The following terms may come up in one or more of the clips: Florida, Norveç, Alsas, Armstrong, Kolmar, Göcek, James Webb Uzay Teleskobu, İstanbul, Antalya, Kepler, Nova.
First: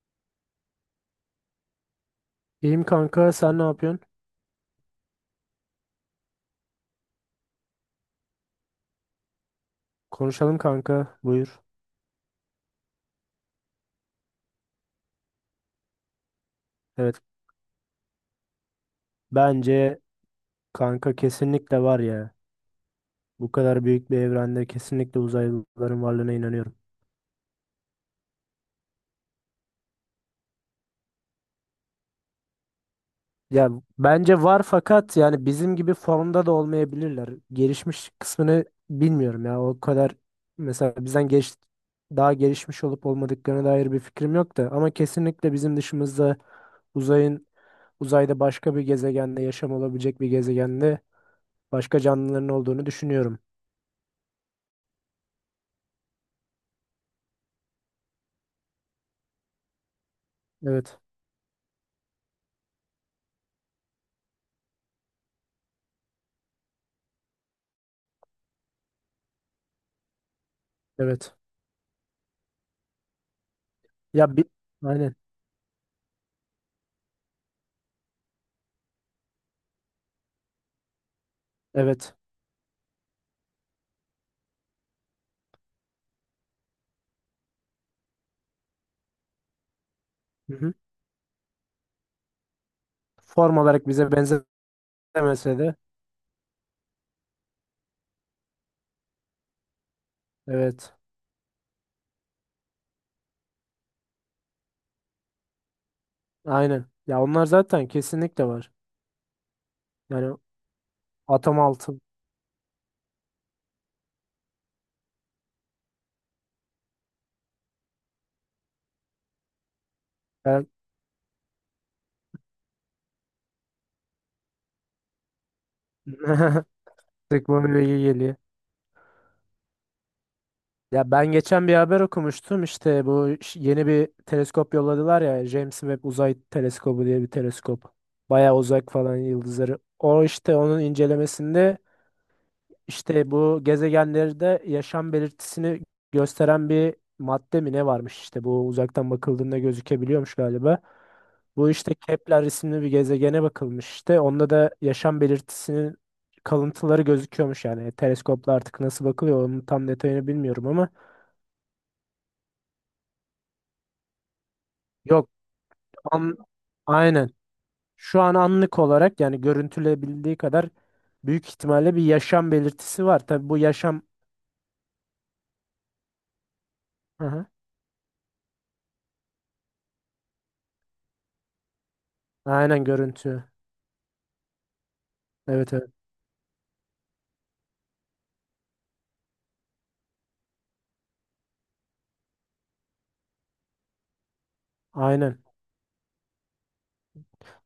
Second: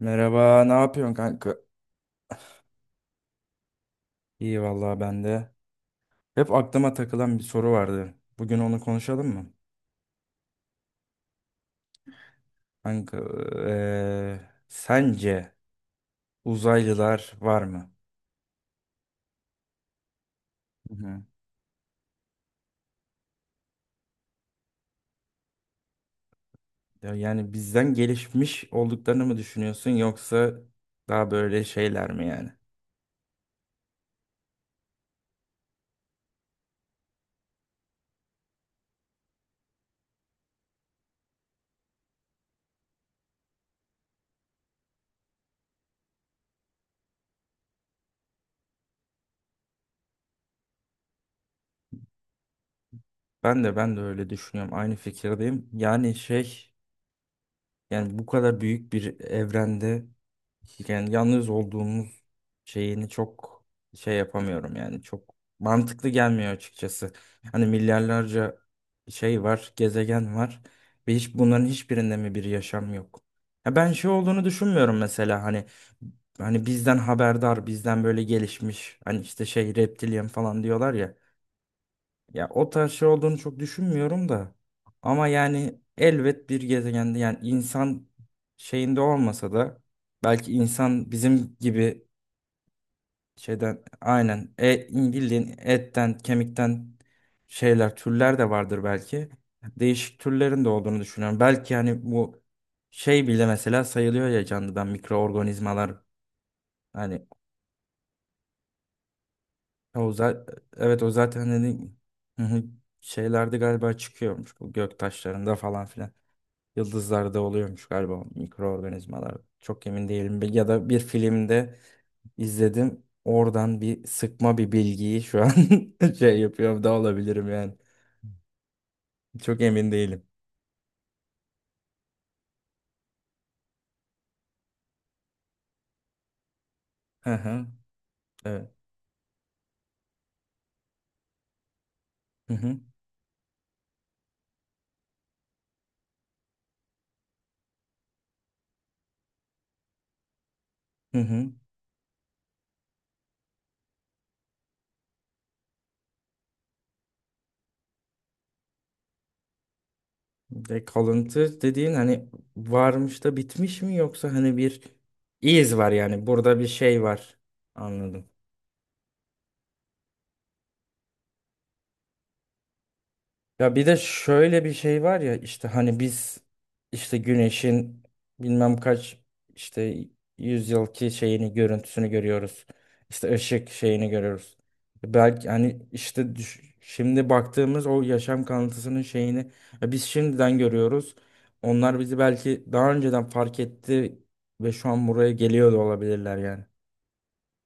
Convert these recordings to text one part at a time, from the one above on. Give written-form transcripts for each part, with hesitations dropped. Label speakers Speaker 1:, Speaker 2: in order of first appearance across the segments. Speaker 1: Merhaba, ne yapıyorsun kanka?
Speaker 2: İyiyim kanka, sen ne yapıyorsun?
Speaker 1: İyi vallahi ben de. Hep aklıma takılan bir soru vardı. Bugün onu konuşalım mı?
Speaker 2: Konuşalım kanka, buyur.
Speaker 1: Kanka, eee, sence
Speaker 2: Evet,
Speaker 1: uzaylılar var mı?
Speaker 2: bence
Speaker 1: Hı
Speaker 2: kanka
Speaker 1: hı.
Speaker 2: kesinlikle var ya. Bu kadar büyük bir evrende kesinlikle uzaylıların varlığına inanıyorum.
Speaker 1: Ya yani bizden gelişmiş olduklarını mı düşünüyorsun yoksa daha böyle şeyler mi yani?
Speaker 2: Ya bence var fakat yani bizim gibi formda da olmayabilirler. Gelişmiş kısmını bilmiyorum ya. O kadar mesela bizden geç daha gelişmiş olup olmadıklarına dair bir fikrim yok da ama kesinlikle bizim dışımızda uzayın uzayda başka bir gezegende yaşam olabilecek bir gezegende başka canlıların olduğunu düşünüyorum.
Speaker 1: Ben de öyle düşünüyorum. Aynı fikirdeyim. Yani şey, yani bu kadar büyük bir evrende
Speaker 2: Evet.
Speaker 1: yani yalnız olduğumuz şeyini çok şey yapamıyorum yani çok mantıklı gelmiyor açıkçası. Hani milyarlarca şey var, gezegen var ve hiç
Speaker 2: Evet.
Speaker 1: bunların hiçbirinde mi bir yaşam yok? Ya ben şey
Speaker 2: Ya
Speaker 1: olduğunu
Speaker 2: bir
Speaker 1: düşünmüyorum
Speaker 2: aynen.
Speaker 1: mesela hani bizden haberdar, bizden böyle gelişmiş, hani işte şey reptilyen falan diyorlar ya.
Speaker 2: Evet.
Speaker 1: Ya o tarz şey olduğunu çok düşünmüyorum da. Ama yani elbet bir gezegende yani insan şeyinde olmasa da belki
Speaker 2: Hı-hı.
Speaker 1: insan bizim gibi
Speaker 2: Form
Speaker 1: şeyden,
Speaker 2: olarak bize
Speaker 1: aynen bildiğin
Speaker 2: benzemese de
Speaker 1: etten kemikten şeyler, türler de vardır belki. Değişik türlerin de
Speaker 2: evet.
Speaker 1: olduğunu düşünüyorum. Belki hani bu şey bile mesela sayılıyor ya canlıdan, mikroorganizmalar
Speaker 2: Aynen. Ya
Speaker 1: hani,
Speaker 2: onlar zaten kesinlikle var.
Speaker 1: o
Speaker 2: Yani
Speaker 1: zaten, evet o zaten
Speaker 2: atom
Speaker 1: hani
Speaker 2: altı.
Speaker 1: şeylerde galiba çıkıyormuş, bu göktaşlarında falan filan. Yıldızlarda oluyormuş galiba mikroorganizmalar. Çok emin değilim.
Speaker 2: Ben...
Speaker 1: Ya da bir filmde izledim. Oradan bir sıkma bir bilgiyi şu an şey yapıyorum da olabilirim yani.
Speaker 2: Teknoloji bilgi geliyor.
Speaker 1: Çok emin değilim.
Speaker 2: Ya ben geçen bir haber okumuştum işte bu yeni bir teleskop yolladılar ya James Webb Uzay Teleskobu diye bir
Speaker 1: Hı hı.
Speaker 2: teleskop. Bayağı
Speaker 1: Evet.
Speaker 2: uzak falan yıldızları. O işte onun incelemesinde
Speaker 1: Hı hı.
Speaker 2: İşte bu gezegenlerde yaşam belirtisini gösteren bir madde mi ne varmış işte bu uzaktan bakıldığında gözükebiliyormuş galiba.
Speaker 1: Hı hı.
Speaker 2: Bu işte Kepler isimli bir gezegene bakılmış işte. Onda da yaşam belirtisinin kalıntıları gözüküyormuş yani. Teleskopla artık nasıl bakılıyor onun tam detayını bilmiyorum
Speaker 1: Ve
Speaker 2: ama
Speaker 1: kalıntı dediğin hani varmış da bitmiş mi, yoksa hani bir
Speaker 2: yok
Speaker 1: iz var yani
Speaker 2: an,
Speaker 1: burada bir şey
Speaker 2: aynen.
Speaker 1: var.
Speaker 2: Şu
Speaker 1: Anladım.
Speaker 2: an anlık olarak yani görüntülebildiği kadar büyük ihtimalle bir yaşam belirtisi var. Tabii bu
Speaker 1: Ya bir de
Speaker 2: yaşam
Speaker 1: şöyle bir şey var ya, işte hani biz işte
Speaker 2: hı hı.
Speaker 1: güneşin bilmem kaç işte yüzyılki şeyini, görüntüsünü görüyoruz.
Speaker 2: Aynen
Speaker 1: İşte
Speaker 2: görüntü.
Speaker 1: ışık şeyini görüyoruz. Belki
Speaker 2: Evet
Speaker 1: hani
Speaker 2: evet.
Speaker 1: işte şimdi baktığımız o yaşam kanıtısının şeyini ya biz şimdiden görüyoruz. Onlar bizi belki daha önceden fark etti ve şu an buraya
Speaker 2: Aynen.
Speaker 1: geliyor da olabilirler yani.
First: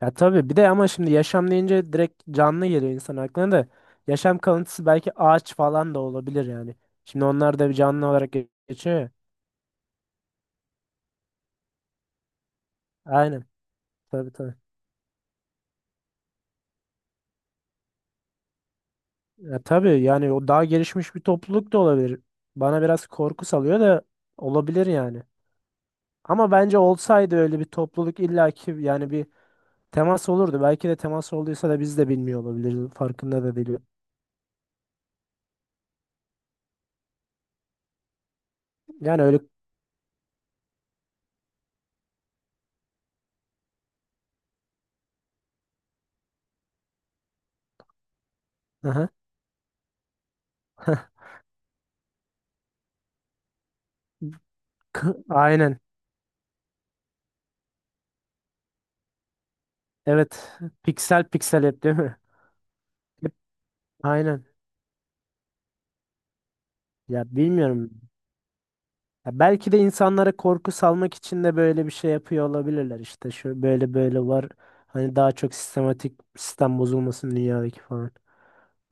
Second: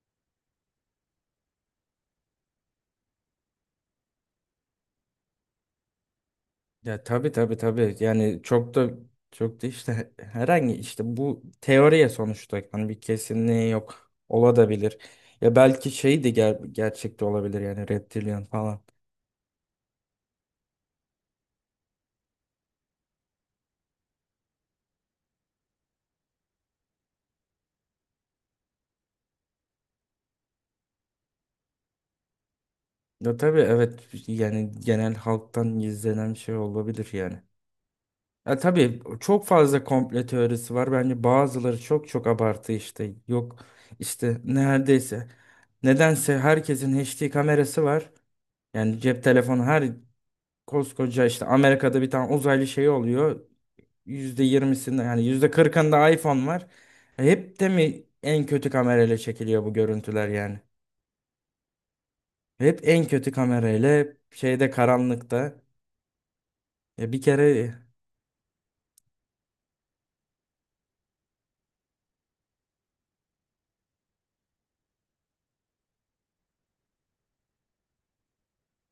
Speaker 2: Ya tabii bir de ama şimdi yaşam deyince direkt canlı geliyor insan aklına da. Yaşam kalıntısı belki ağaç falan da olabilir yani.
Speaker 1: Ya
Speaker 2: Şimdi
Speaker 1: tabii tabii
Speaker 2: onlar da bir
Speaker 1: tabii.
Speaker 2: canlı olarak
Speaker 1: Yani çok da
Speaker 2: geçiyor ya.
Speaker 1: çok da işte herhangi işte, bu teoriye sonuçta hani bir
Speaker 2: Aynen.
Speaker 1: kesinliği yok.
Speaker 2: Tabii tabii.
Speaker 1: Ola da bilir. Ya belki şey de gerçekte olabilir yani, reptilian falan.
Speaker 2: Ya tabii yani o daha gelişmiş bir topluluk da olabilir. Bana biraz korku salıyor da olabilir yani. Ama bence olsaydı öyle bir topluluk illaki yani bir temas olurdu. Belki de temas olduysa da biz de bilmiyor olabiliriz.
Speaker 1: Ya
Speaker 2: Farkında da
Speaker 1: tabii,
Speaker 2: değilim.
Speaker 1: evet yani genel halktan gizlenen şey olabilir yani. Ya tabii
Speaker 2: Yani öyle.
Speaker 1: çok fazla komplo teorisi var. Bence bazıları çok çok abartı işte. Yok işte neredeyse. Nedense herkesin HD kamerası var. Yani
Speaker 2: Aha.
Speaker 1: cep telefonu her, koskoca işte Amerika'da bir tane uzaylı şey oluyor. %20'sinde, yani yüzde
Speaker 2: Aynen.
Speaker 1: kırkında iPhone var. Hep de mi en kötü kamerayla çekiliyor bu görüntüler
Speaker 2: Evet.
Speaker 1: yani?
Speaker 2: Piksel piksel hep değil mi?
Speaker 1: Hep en kötü kamerayla, hep
Speaker 2: Aynen.
Speaker 1: şeyde, karanlıkta. Ya bir
Speaker 2: Ya
Speaker 1: kere,
Speaker 2: bilmiyorum. Ya belki de insanlara korku salmak için de böyle bir şey yapıyor olabilirler. İşte şu böyle böyle var. Hani daha çok sistematik sistem bozulmasın dünyadaki falan.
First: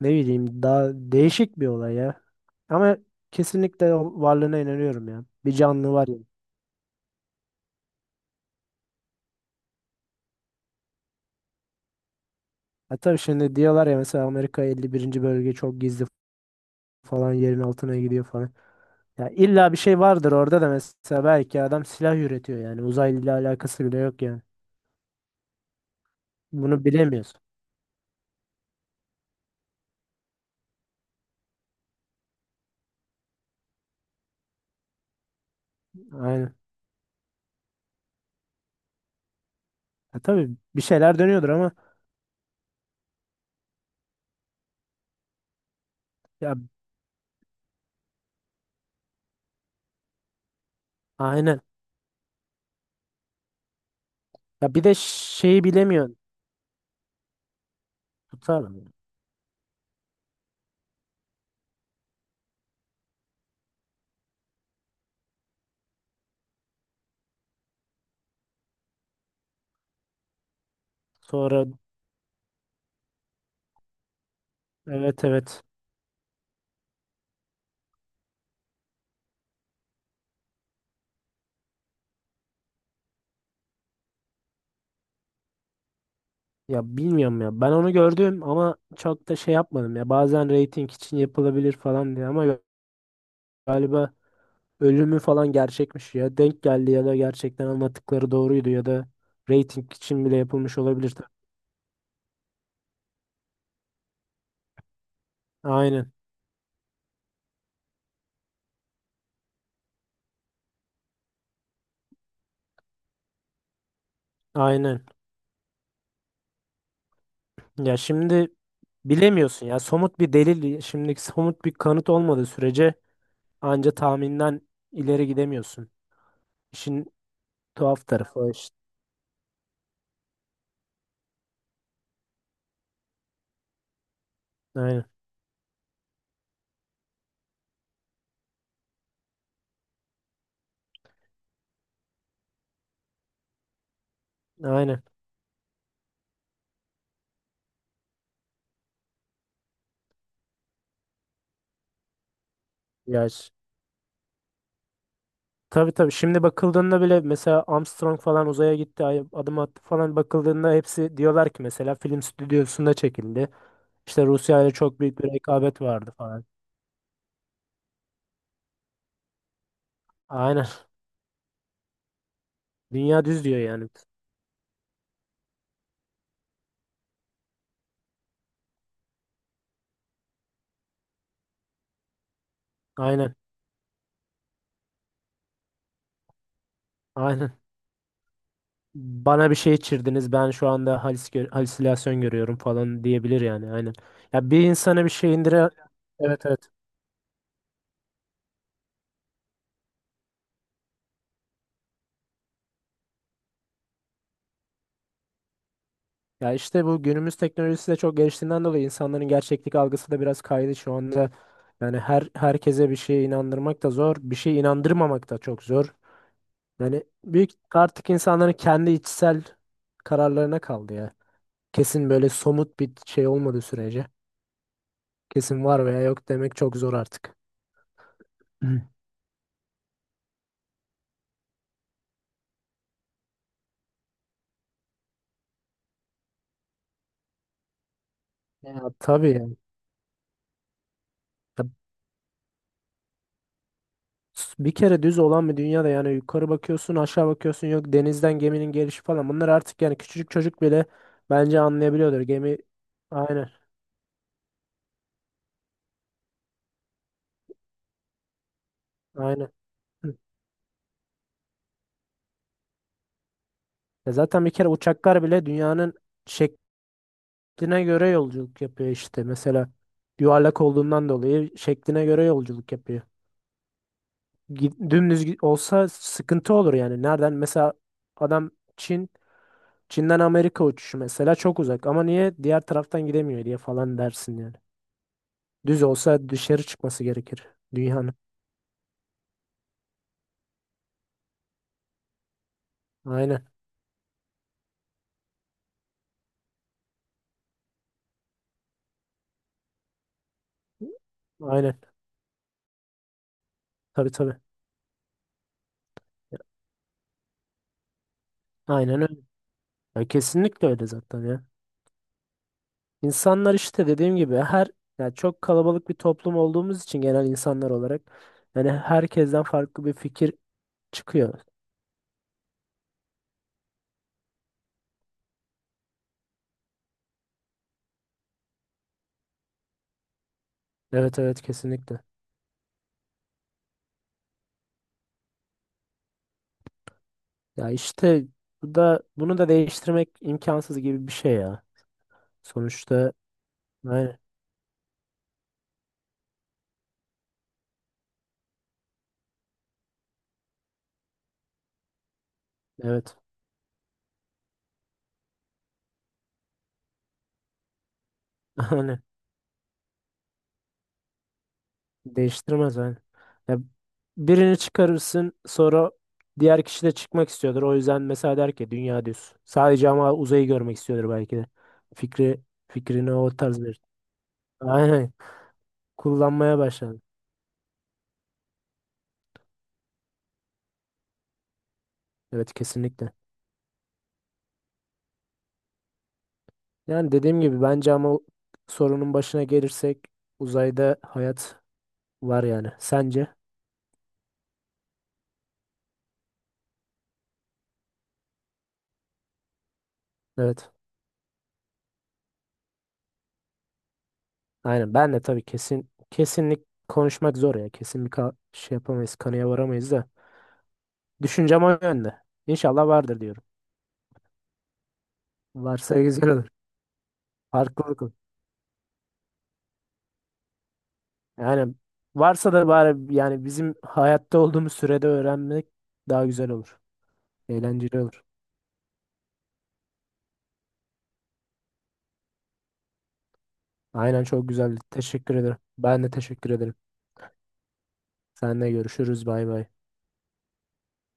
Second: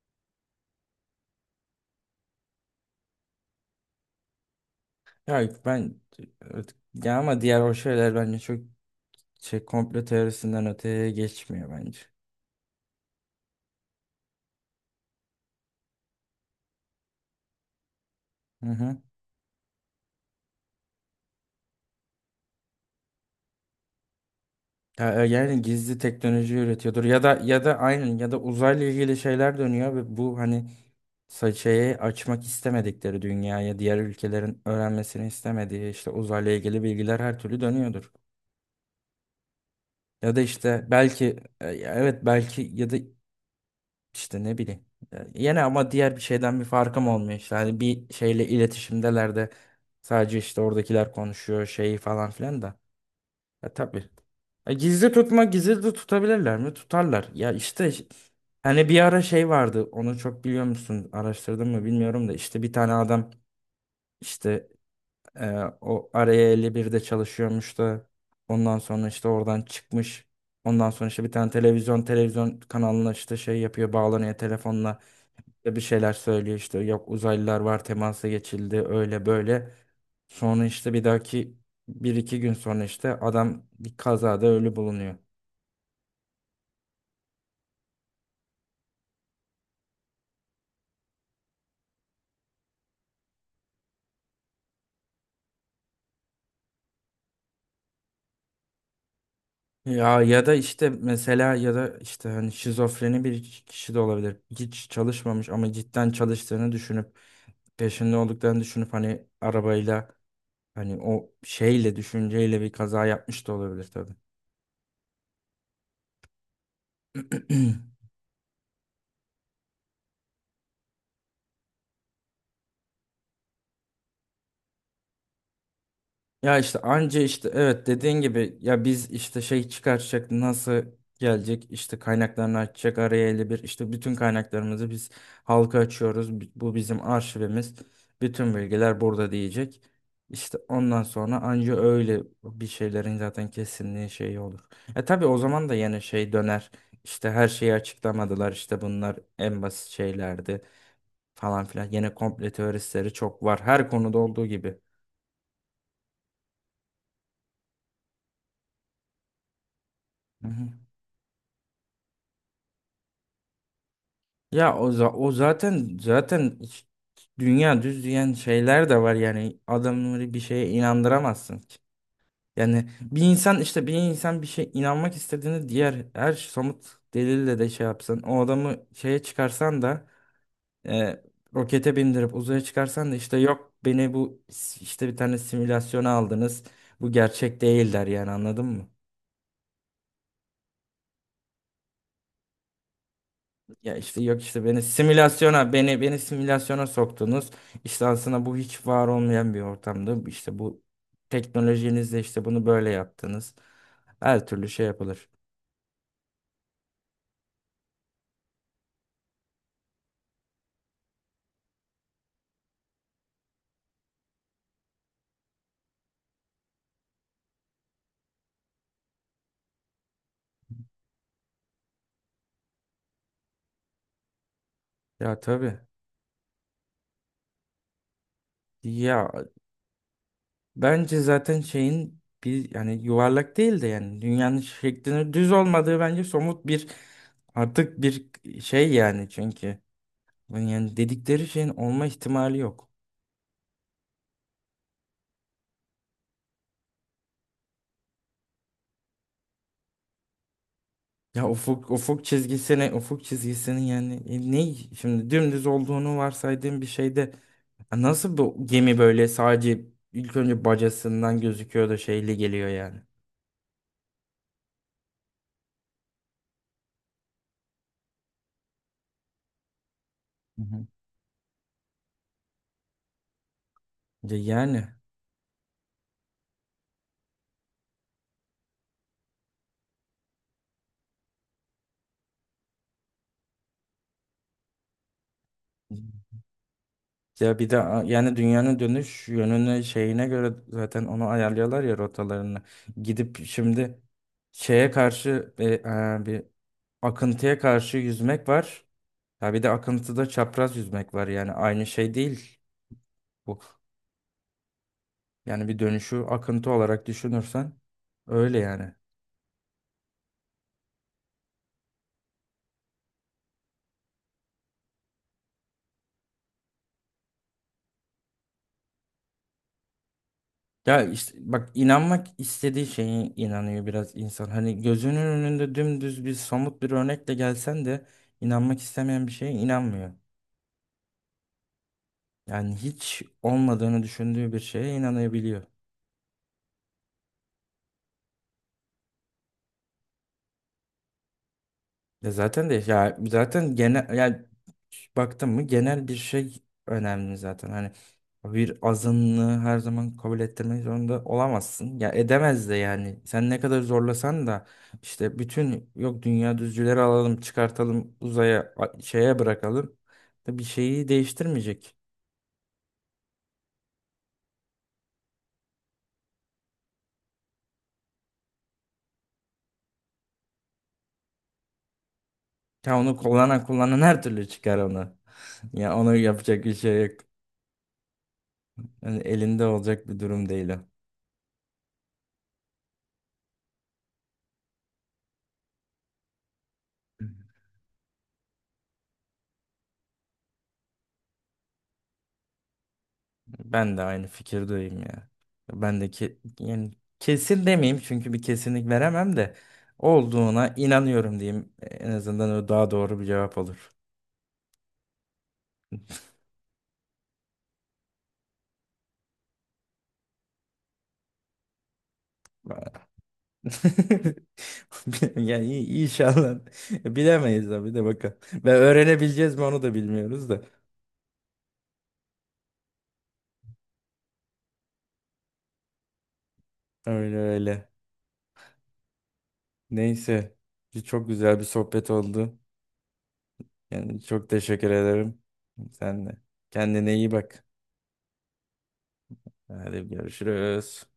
Speaker 2: Ne bileyim daha değişik bir olay ya. Ama kesinlikle o varlığına inanıyorum ya.
Speaker 1: ya
Speaker 2: Bir canlı
Speaker 1: ben,
Speaker 2: var ya.
Speaker 1: evet, ya ama diğer o şeyler bence çok şey, komplo teorisinden öteye geçmiyor bence.
Speaker 2: Ha tabii şimdi diyorlar ya mesela Amerika 51. bölge çok gizli falan yerin altına gidiyor falan.
Speaker 1: Hı hı.
Speaker 2: Ya illa bir şey vardır orada da mesela belki adam silah üretiyor yani uzayla alakası bile yok yani.
Speaker 1: Ya, yani gizli teknoloji
Speaker 2: Bunu
Speaker 1: üretiyordur, ya da
Speaker 2: bilemiyorsun.
Speaker 1: ya da aynen, ya da uzayla ilgili şeyler dönüyor ve bu hani, saçayı açmak istemedikleri dünyaya, diğer ülkelerin öğrenmesini istemediği işte uzayla
Speaker 2: Aynen.
Speaker 1: ilgili bilgiler her türlü dönüyordur.
Speaker 2: Ya
Speaker 1: Ya da
Speaker 2: tabii bir
Speaker 1: işte
Speaker 2: şeyler
Speaker 1: belki
Speaker 2: dönüyordur ama
Speaker 1: ya evet belki, ya da işte ne bileyim. Yine ama diğer bir
Speaker 2: ya
Speaker 1: şeyden bir farkım olmuyor işte. Hani bir şeyle iletişimdeler de sadece işte oradakiler
Speaker 2: aynen.
Speaker 1: konuşuyor şeyi falan filan da. Tabii. E,
Speaker 2: Ya bir de
Speaker 1: gizli tutma,
Speaker 2: şeyi
Speaker 1: gizli de
Speaker 2: bilemiyorsun.
Speaker 1: tutabilirler mi? Tutarlar. Ya işte
Speaker 2: Tutar
Speaker 1: hani
Speaker 2: mı?
Speaker 1: bir ara şey vardı. Onu çok biliyor musun? Araştırdın mı bilmiyorum da, işte bir tane adam işte, Ee, o araya 51'de çalışıyormuş da ondan sonra işte oradan çıkmış. Ondan sonra işte bir tane
Speaker 2: Sonra
Speaker 1: televizyon kanalına işte şey yapıyor, bağlanıyor telefonla
Speaker 2: evet evet.
Speaker 1: ve bir şeyler söylüyor işte, yok uzaylılar var, temasa geçildi, öyle böyle. Sonra işte bir dahaki, bir iki gün sonra işte adam bir kazada ölü bulunuyor.
Speaker 2: Ya bilmiyorum ya. Ben onu gördüm ama çok da şey yapmadım ya. Bazen reyting için yapılabilir falan diye ama galiba ölümü falan gerçekmiş ya. Denk geldi ya da gerçekten anlattıkları doğruydu ya da reyting
Speaker 1: Ya
Speaker 2: için bile
Speaker 1: ya da
Speaker 2: yapılmış
Speaker 1: işte
Speaker 2: olabilir. Tabii.
Speaker 1: mesela, ya da işte hani şizofreni bir kişi de olabilir. Hiç çalışmamış ama cidden
Speaker 2: Aynen.
Speaker 1: çalıştığını düşünüp, peşinde olduklarını düşünüp hani arabayla, hani o şeyle, düşünceyle bir kaza yapmış da olabilir tabii.
Speaker 2: Aynen. Ya şimdi bilemiyorsun ya. Somut bir delil, şimdi somut bir kanıt olmadığı sürece anca tahminden ileri gidemiyorsun.
Speaker 1: Ya işte
Speaker 2: İşin
Speaker 1: anca işte, evet
Speaker 2: tuhaf
Speaker 1: dediğin
Speaker 2: tarafı o
Speaker 1: gibi
Speaker 2: işte.
Speaker 1: ya biz işte şey çıkartacak, nasıl gelecek işte, kaynaklarını açacak, araya 51 işte bütün kaynaklarımızı
Speaker 2: Aynen.
Speaker 1: biz halka açıyoruz. Bu bizim arşivimiz. Bütün bilgiler burada diyecek. İşte ondan sonra anca öyle bir şeylerin zaten kesinliği şeyi olur.
Speaker 2: Aynen.
Speaker 1: Tabii, o zaman da yine şey döner. İşte her şeyi açıklamadılar, İşte bunlar en basit şeylerdi falan filan. Yine komple teoristleri
Speaker 2: Ya
Speaker 1: çok
Speaker 2: ş-
Speaker 1: var. Her konuda olduğu gibi.
Speaker 2: tabii tabii. Şimdi bakıldığında bile mesela Armstrong falan uzaya gitti, adım attı falan
Speaker 1: Hı hı.
Speaker 2: bakıldığında hepsi diyorlar ki mesela film stüdyosunda çekildi. İşte Rusya ile
Speaker 1: Ya o,
Speaker 2: çok
Speaker 1: za-
Speaker 2: büyük
Speaker 1: o
Speaker 2: bir rekabet
Speaker 1: zaten
Speaker 2: vardı falan.
Speaker 1: zaten hiç- dünya düz diyen şeyler de var yani, adamları bir
Speaker 2: Aynen.
Speaker 1: şeye inandıramazsın ki. Yani bir
Speaker 2: Dünya düz diyor
Speaker 1: insan işte,
Speaker 2: yani.
Speaker 1: bir insan bir şey inanmak istediğini diğer her somut delille de şey yapsın. O adamı şeye çıkarsan da e, rokete bindirip uzaya çıkarsan da
Speaker 2: Aynen.
Speaker 1: işte, yok beni bu işte, bir tane simülasyona aldınız. Bu
Speaker 2: Aynen.
Speaker 1: gerçek değil, der yani, anladın mı?
Speaker 2: Bana bir şey içirdiniz. Ben şu anda halis halüsinasyon görüyorum falan diyebilir yani. Aynen.
Speaker 1: Ya işte yok
Speaker 2: Ya bir
Speaker 1: işte, beni
Speaker 2: insana bir şey indire
Speaker 1: simülasyona beni beni
Speaker 2: evet evet.
Speaker 1: simülasyona soktunuz. İşte aslında bu hiç var olmayan bir ortamda işte bu teknolojinizle işte bunu böyle yaptınız. Her türlü şey yapılır.
Speaker 2: Ya işte bu günümüz teknolojisi de çok geliştiğinden dolayı insanların gerçeklik algısı da biraz kaydı şu anda. Yani herkese bir şeye inandırmak da zor, bir şeye inandırmamak da çok zor. Yani büyük artık insanların kendi içsel kararlarına kaldı ya. Kesin böyle somut bir şey olmadığı sürece
Speaker 1: Ya
Speaker 2: kesin
Speaker 1: tabii.
Speaker 2: var veya yok demek çok zor artık. Hı.
Speaker 1: Ya bence zaten şeyin bir, yani yuvarlak değil de yani dünyanın şeklinin düz olmadığı bence somut bir, artık bir
Speaker 2: Ya
Speaker 1: şey yani,
Speaker 2: tabii yani.
Speaker 1: çünkü yani dedikleri şeyin olma ihtimali yok.
Speaker 2: Bir kere düz olan bir dünyada yani yukarı bakıyorsun aşağı bakıyorsun yok denizden geminin gelişi falan bunlar artık yani küçücük çocuk bile
Speaker 1: Ya
Speaker 2: bence
Speaker 1: ufuk
Speaker 2: anlayabiliyordur
Speaker 1: ufuk
Speaker 2: gemi
Speaker 1: çizgisine ufuk
Speaker 2: aynen
Speaker 1: çizgisinin yani ne, şimdi dümdüz olduğunu varsaydığım bir şeyde nasıl bu gemi böyle
Speaker 2: aynen
Speaker 1: sadece
Speaker 2: hı.
Speaker 1: ilk önce bacasından gözüküyor da şeyli geliyor yani.
Speaker 2: Ya zaten bir kere uçaklar bile dünyanın şekline göre yolculuk yapıyor işte mesela
Speaker 1: Hı
Speaker 2: yuvarlak
Speaker 1: hı.
Speaker 2: olduğundan dolayı şekline göre yolculuk yapıyor.
Speaker 1: Ya yani,
Speaker 2: Olsa sıkıntı olur yani nereden mesela adam Çin Çin'den Amerika uçuşu mesela çok uzak ama niye diğer taraftan gidemiyor diye falan dersin yani. Düz olsa dışarı çıkması gerekir
Speaker 1: ya bir de
Speaker 2: dünyanın.
Speaker 1: yani dünyanın dönüş yönüne, şeyine göre zaten onu ayarlıyorlar ya rotalarını. Gidip
Speaker 2: Aynen.
Speaker 1: şimdi şeye karşı bir, akıntıya karşı yüzmek var. Ya bir de akıntıda çapraz yüzmek var, yani
Speaker 2: Aynen.
Speaker 1: aynı şey değil bu.
Speaker 2: Tabii tabii.
Speaker 1: Yani bir dönüşü akıntı olarak düşünürsen öyle yani.
Speaker 2: Aynen öyle. Ya kesinlikle öyle zaten ya. İnsanlar işte dediğim gibi her yani çok kalabalık bir toplum olduğumuz için genel insanlar olarak yani herkesten farklı bir fikir
Speaker 1: Ya işte
Speaker 2: çıkıyor.
Speaker 1: bak, inanmak istediği şeye inanıyor biraz insan. Hani gözünün önünde dümdüz bir somut bir örnekle gelsen de inanmak istemeyen bir şeye inanmıyor.
Speaker 2: Evet evet kesinlikle.
Speaker 1: Yani hiç olmadığını düşündüğü bir şeye inanabiliyor.
Speaker 2: Ya işte bu da bunu da değiştirmek imkansız gibi bir şey ya.
Speaker 1: Ya zaten de,
Speaker 2: Sonuçta
Speaker 1: ya zaten genel
Speaker 2: aynen
Speaker 1: yani baktım mı, genel bir şey önemli zaten. Hani bir azınlığı her zaman kabul ettirmek zorunda olamazsın. Ya edemez de
Speaker 2: evet.
Speaker 1: yani. Sen ne kadar zorlasan da işte, bütün, yok dünya düzcüleri alalım, çıkartalım, uzaya
Speaker 2: Aynen.
Speaker 1: şeye bırakalım da bir şeyi değiştirmeyecek.
Speaker 2: Değiştirmez yani. Ya birini çıkarırsın sonra diğer kişi de çıkmak istiyordur. O yüzden mesela der ki dünya düz. Sadece ama uzayı görmek istiyordur belki de. Fikri
Speaker 1: Ya
Speaker 2: fikrini
Speaker 1: onu
Speaker 2: o tarz
Speaker 1: kullanan
Speaker 2: bir.
Speaker 1: kullanan her türlü çıkar
Speaker 2: Aynen.
Speaker 1: onu. Ya onu
Speaker 2: Kullanmaya
Speaker 1: yapacak bir şey
Speaker 2: başladı.
Speaker 1: yok. Yani elinde olacak bir durum değil o.
Speaker 2: Evet kesinlikle. Yani dediğim gibi bence ama o sorunun başına gelirsek uzayda hayat var yani. Sence?
Speaker 1: Ben de aynı fikirdeyim ya. Ben de, yani kesin demeyeyim çünkü bir kesinlik veremem de,
Speaker 2: Evet.
Speaker 1: olduğuna inanıyorum diyeyim. En azından o daha doğru bir cevap olur.
Speaker 2: Aynen. Ben de tabii kesin kesinlik konuşmak zor ya. Kesin bir şey yapamayız, kanıya varamayız da. Düşüncem o yönde. İnşallah vardır diyorum.
Speaker 1: Yani
Speaker 2: Varsa güzel olur.
Speaker 1: inşallah bilemeyiz tabii
Speaker 2: Farklılık
Speaker 1: de,
Speaker 2: olur.
Speaker 1: bakalım. Ve öğrenebileceğiz mi, onu da bilmiyoruz da.
Speaker 2: Yani varsa da bari yani bizim hayatta olduğumuz sürede öğrenmek daha güzel olur.
Speaker 1: Öyle öyle.
Speaker 2: Eğlenceli olur.
Speaker 1: Neyse. Çok güzel bir sohbet oldu. Yani
Speaker 2: Aynen
Speaker 1: çok
Speaker 2: çok güzeldi.
Speaker 1: teşekkür
Speaker 2: Teşekkür
Speaker 1: ederim.
Speaker 2: ederim. Ben de
Speaker 1: Sen de.
Speaker 2: teşekkür ederim.
Speaker 1: Kendine iyi bak.
Speaker 2: Seninle görüşürüz. Bay bay.
Speaker 1: Hadi görüşürüz.